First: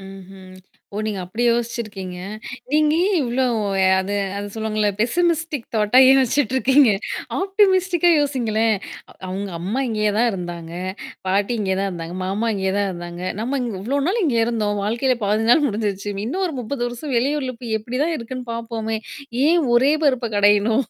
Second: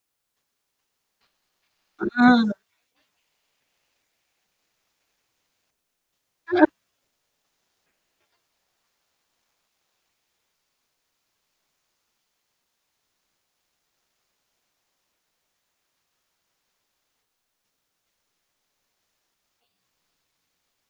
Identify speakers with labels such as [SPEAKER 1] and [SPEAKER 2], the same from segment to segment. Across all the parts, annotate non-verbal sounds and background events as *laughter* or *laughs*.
[SPEAKER 1] ம்ஹ்ம். ஓ! நீங்க அப்படி
[SPEAKER 2] ஆ.
[SPEAKER 1] யோசிச்சிருக்கீங்க. நீங்க ஏன் இவ்ளோ? ய அது அது சொல்லுவாங்கள்ல, பெசிமிஸ்டிக் தாட்டா ஏன் யோசிச்சுட்டுருக்கீங்க? ஆப்டிமிஸ்டிக்கா யோசிங்களேன். அவுங்க அம்மா இங்கயே தான் இருந்தாங்க, பாட்டி இங்க தான் இருந்தாங்க, மாமா இங்கே தான் இருந்தாங்க, நம்ம இங் இவ்வளோ நாள் இங்கே இருந்தோம். வாழ்க்கையில பாதி நாள் முடிஞ்சிருச்சு இன்னும் ஒரு 30 வருஷம் வெளியூர்ல போய் எப்படிதான் இருக்குன்னு பாப்போமே! ஏன் ஒரே பருப்ப கடையணும்?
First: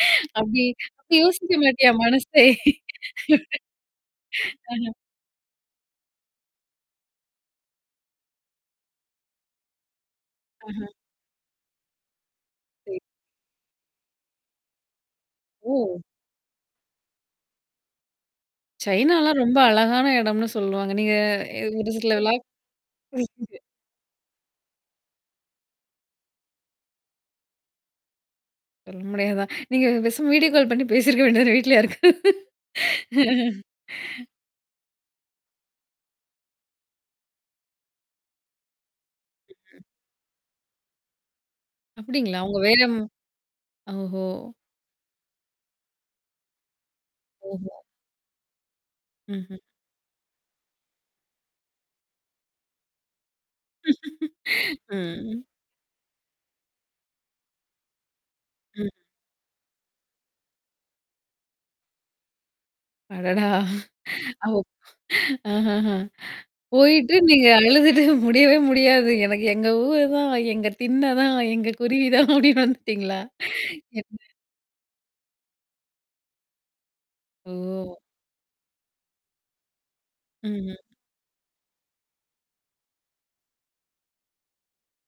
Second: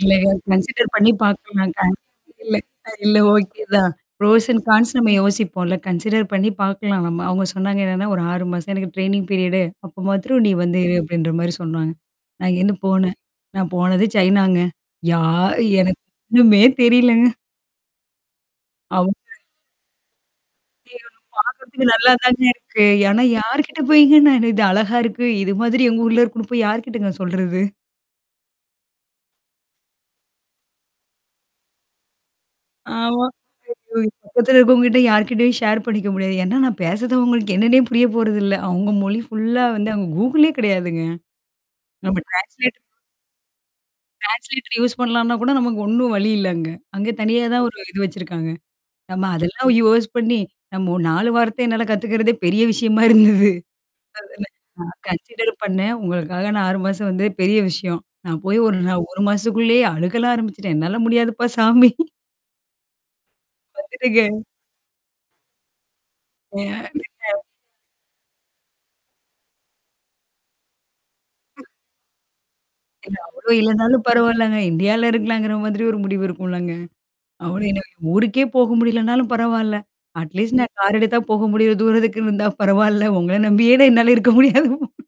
[SPEAKER 2] இல்லங்க
[SPEAKER 1] அப்டி
[SPEAKER 2] கன்சிடர் பண்ணீ
[SPEAKER 1] அப்ப யோசிக்க
[SPEAKER 2] பாக்கலாம் க
[SPEAKER 1] மாட்டியா? மனசே?
[SPEAKER 2] இல்லன்னா இல்ல, ஓகே தான். ப்ரோஷ் அன் கான்ஸ் நம்ம யோசிப்போம்ல்ல. கன்சிடர் பண்ணீ பார்க்கலாம், நம்ம. அவுங்க சொன்னாங்க, என்னன்னா, "ஒரு 6 மாசம் எனக்கு ட்ரெய்னிங் பீரியடு. அப்போ மாத்திரம் நீ வந்து
[SPEAKER 1] ம்ஹ்ம்.
[SPEAKER 2] இரு" அப்டின்ற மாரி சொன்னாங்க. நான் இங்கேருந்து
[SPEAKER 1] சரி.
[SPEAKER 2] போனன். நான் போனது சைனாங்க. யா
[SPEAKER 1] ஓ.
[SPEAKER 2] எனக்கு ஒண்ணுமே தெரிலங்க. அவுங்க
[SPEAKER 1] சைனாலாம் ரொம்ப அழகான எடம்னு சொல்லுவாங்க.
[SPEAKER 2] அய்யோ!
[SPEAKER 1] நீங்க
[SPEAKER 2] எனக்கு
[SPEAKER 1] ய
[SPEAKER 2] பாக்குறதுக்கு
[SPEAKER 1] ஒரு
[SPEAKER 2] நல்லா
[SPEAKER 1] சிலதுலா
[SPEAKER 2] தாங்க இருக்கு! ஆனா,
[SPEAKER 1] *unintelligible*
[SPEAKER 2] யார்கிட்ட போயீங்க நானு இது அழகா இருக்கு! இது மாதிரி எங்க ஊர்ல இருக்கும்ன்னு, போய் யார்கிட்டங்க சொல்றது?
[SPEAKER 1] *unintelligible* முடியாதான்! நீங்க பேசாம, வீடியோ கால் பண்ணீ பேசியிருக்க வேண்டியதுதான வீட்ல யாருக்கா
[SPEAKER 2] ஆமா. இத போயி பக்கத்துல இருக்கவங்ககிட்ட, யார்க்கிட்டயும் ஷேர் பண்ணிக்க முடியாது. ஏன்னா, நான் பேசுறதவங்களுக்கு என்னன்னே புரிய போறதில்ல! அவுங்க மொழி ஃபுல்லா வந்து அங்க கூகுளே கெடையாதுங்க. நம்ம
[SPEAKER 1] அப்டீங்களா? அவுங்க
[SPEAKER 2] ட்ரான்ஸ்லேட்
[SPEAKER 1] வேற ஓஹோ!
[SPEAKER 2] டிரான்சிலேட்டர் யூஸ் பண்ணலாம்ன்னா கூட, நமக்கு ஒண்ணும் வழி இல்ல அங்க. அங்க தனியா தான் ஒரு
[SPEAKER 1] ஓஹோ.
[SPEAKER 2] இது வச்சிருக்காங்க. நம்ம
[SPEAKER 1] ம்ஹ்ம்.
[SPEAKER 2] அதெல்லாம் யூஸ் பண்ணீ, நம்ப ஒரு 4 வாரத்த என்னால கத்துக்கிறதே பெரிய விஷயமா இருந்தது. அதனா
[SPEAKER 1] *laughs*
[SPEAKER 2] நான்
[SPEAKER 1] ம்.
[SPEAKER 2] கன்சிடர் பண்ணேன். உங்களுக்காக நான் 6 மாசம் வந்ததே பெரிய விஷயம். நான் போய் 1
[SPEAKER 1] ம்.
[SPEAKER 2] நா 1 மாசத்துக்குள்ளயே அழுகலாம் ஆரம்பிச்சுட்டேன். "என்னால முடியாதுப்பா சாமி."
[SPEAKER 1] அடடா!
[SPEAKER 2] வந்துட்டேங்க.
[SPEAKER 1] அவ ஆஹஹ. போயிட்டு,
[SPEAKER 2] *unintelligible*
[SPEAKER 1] நீங்க அழுதுட்டு முடியவே முடியாது. எனக்கு எங்க ஊரு தான், எங்க திண்ண தான், எங்க குருவி தான் அப்டின்னு
[SPEAKER 2] இல்ல
[SPEAKER 1] வந்துட்டீங்களா?
[SPEAKER 2] அவரும் இல்லைன்னாலும்,
[SPEAKER 1] என்ன?
[SPEAKER 2] பரவால்லங்க. இண்டியால இருக்கலாங்கிற மாதிரி ஒரு முடிவு இருக்கும்லங்க! அப்பறம் என்னாங்க?
[SPEAKER 1] ஓ!
[SPEAKER 2] ஊருக்கே போக முடியலனாலும் பரவால்ல. அட்லீஸ்ட் நான்
[SPEAKER 1] ம்ஹ்ம்.
[SPEAKER 2] கார் எடுத்தா போக முடியுற தூரத்துக்கு இருந்தா பரவால்ல! உங்கள நம்பியே நான் என்னால இருக்க முடியாதுப்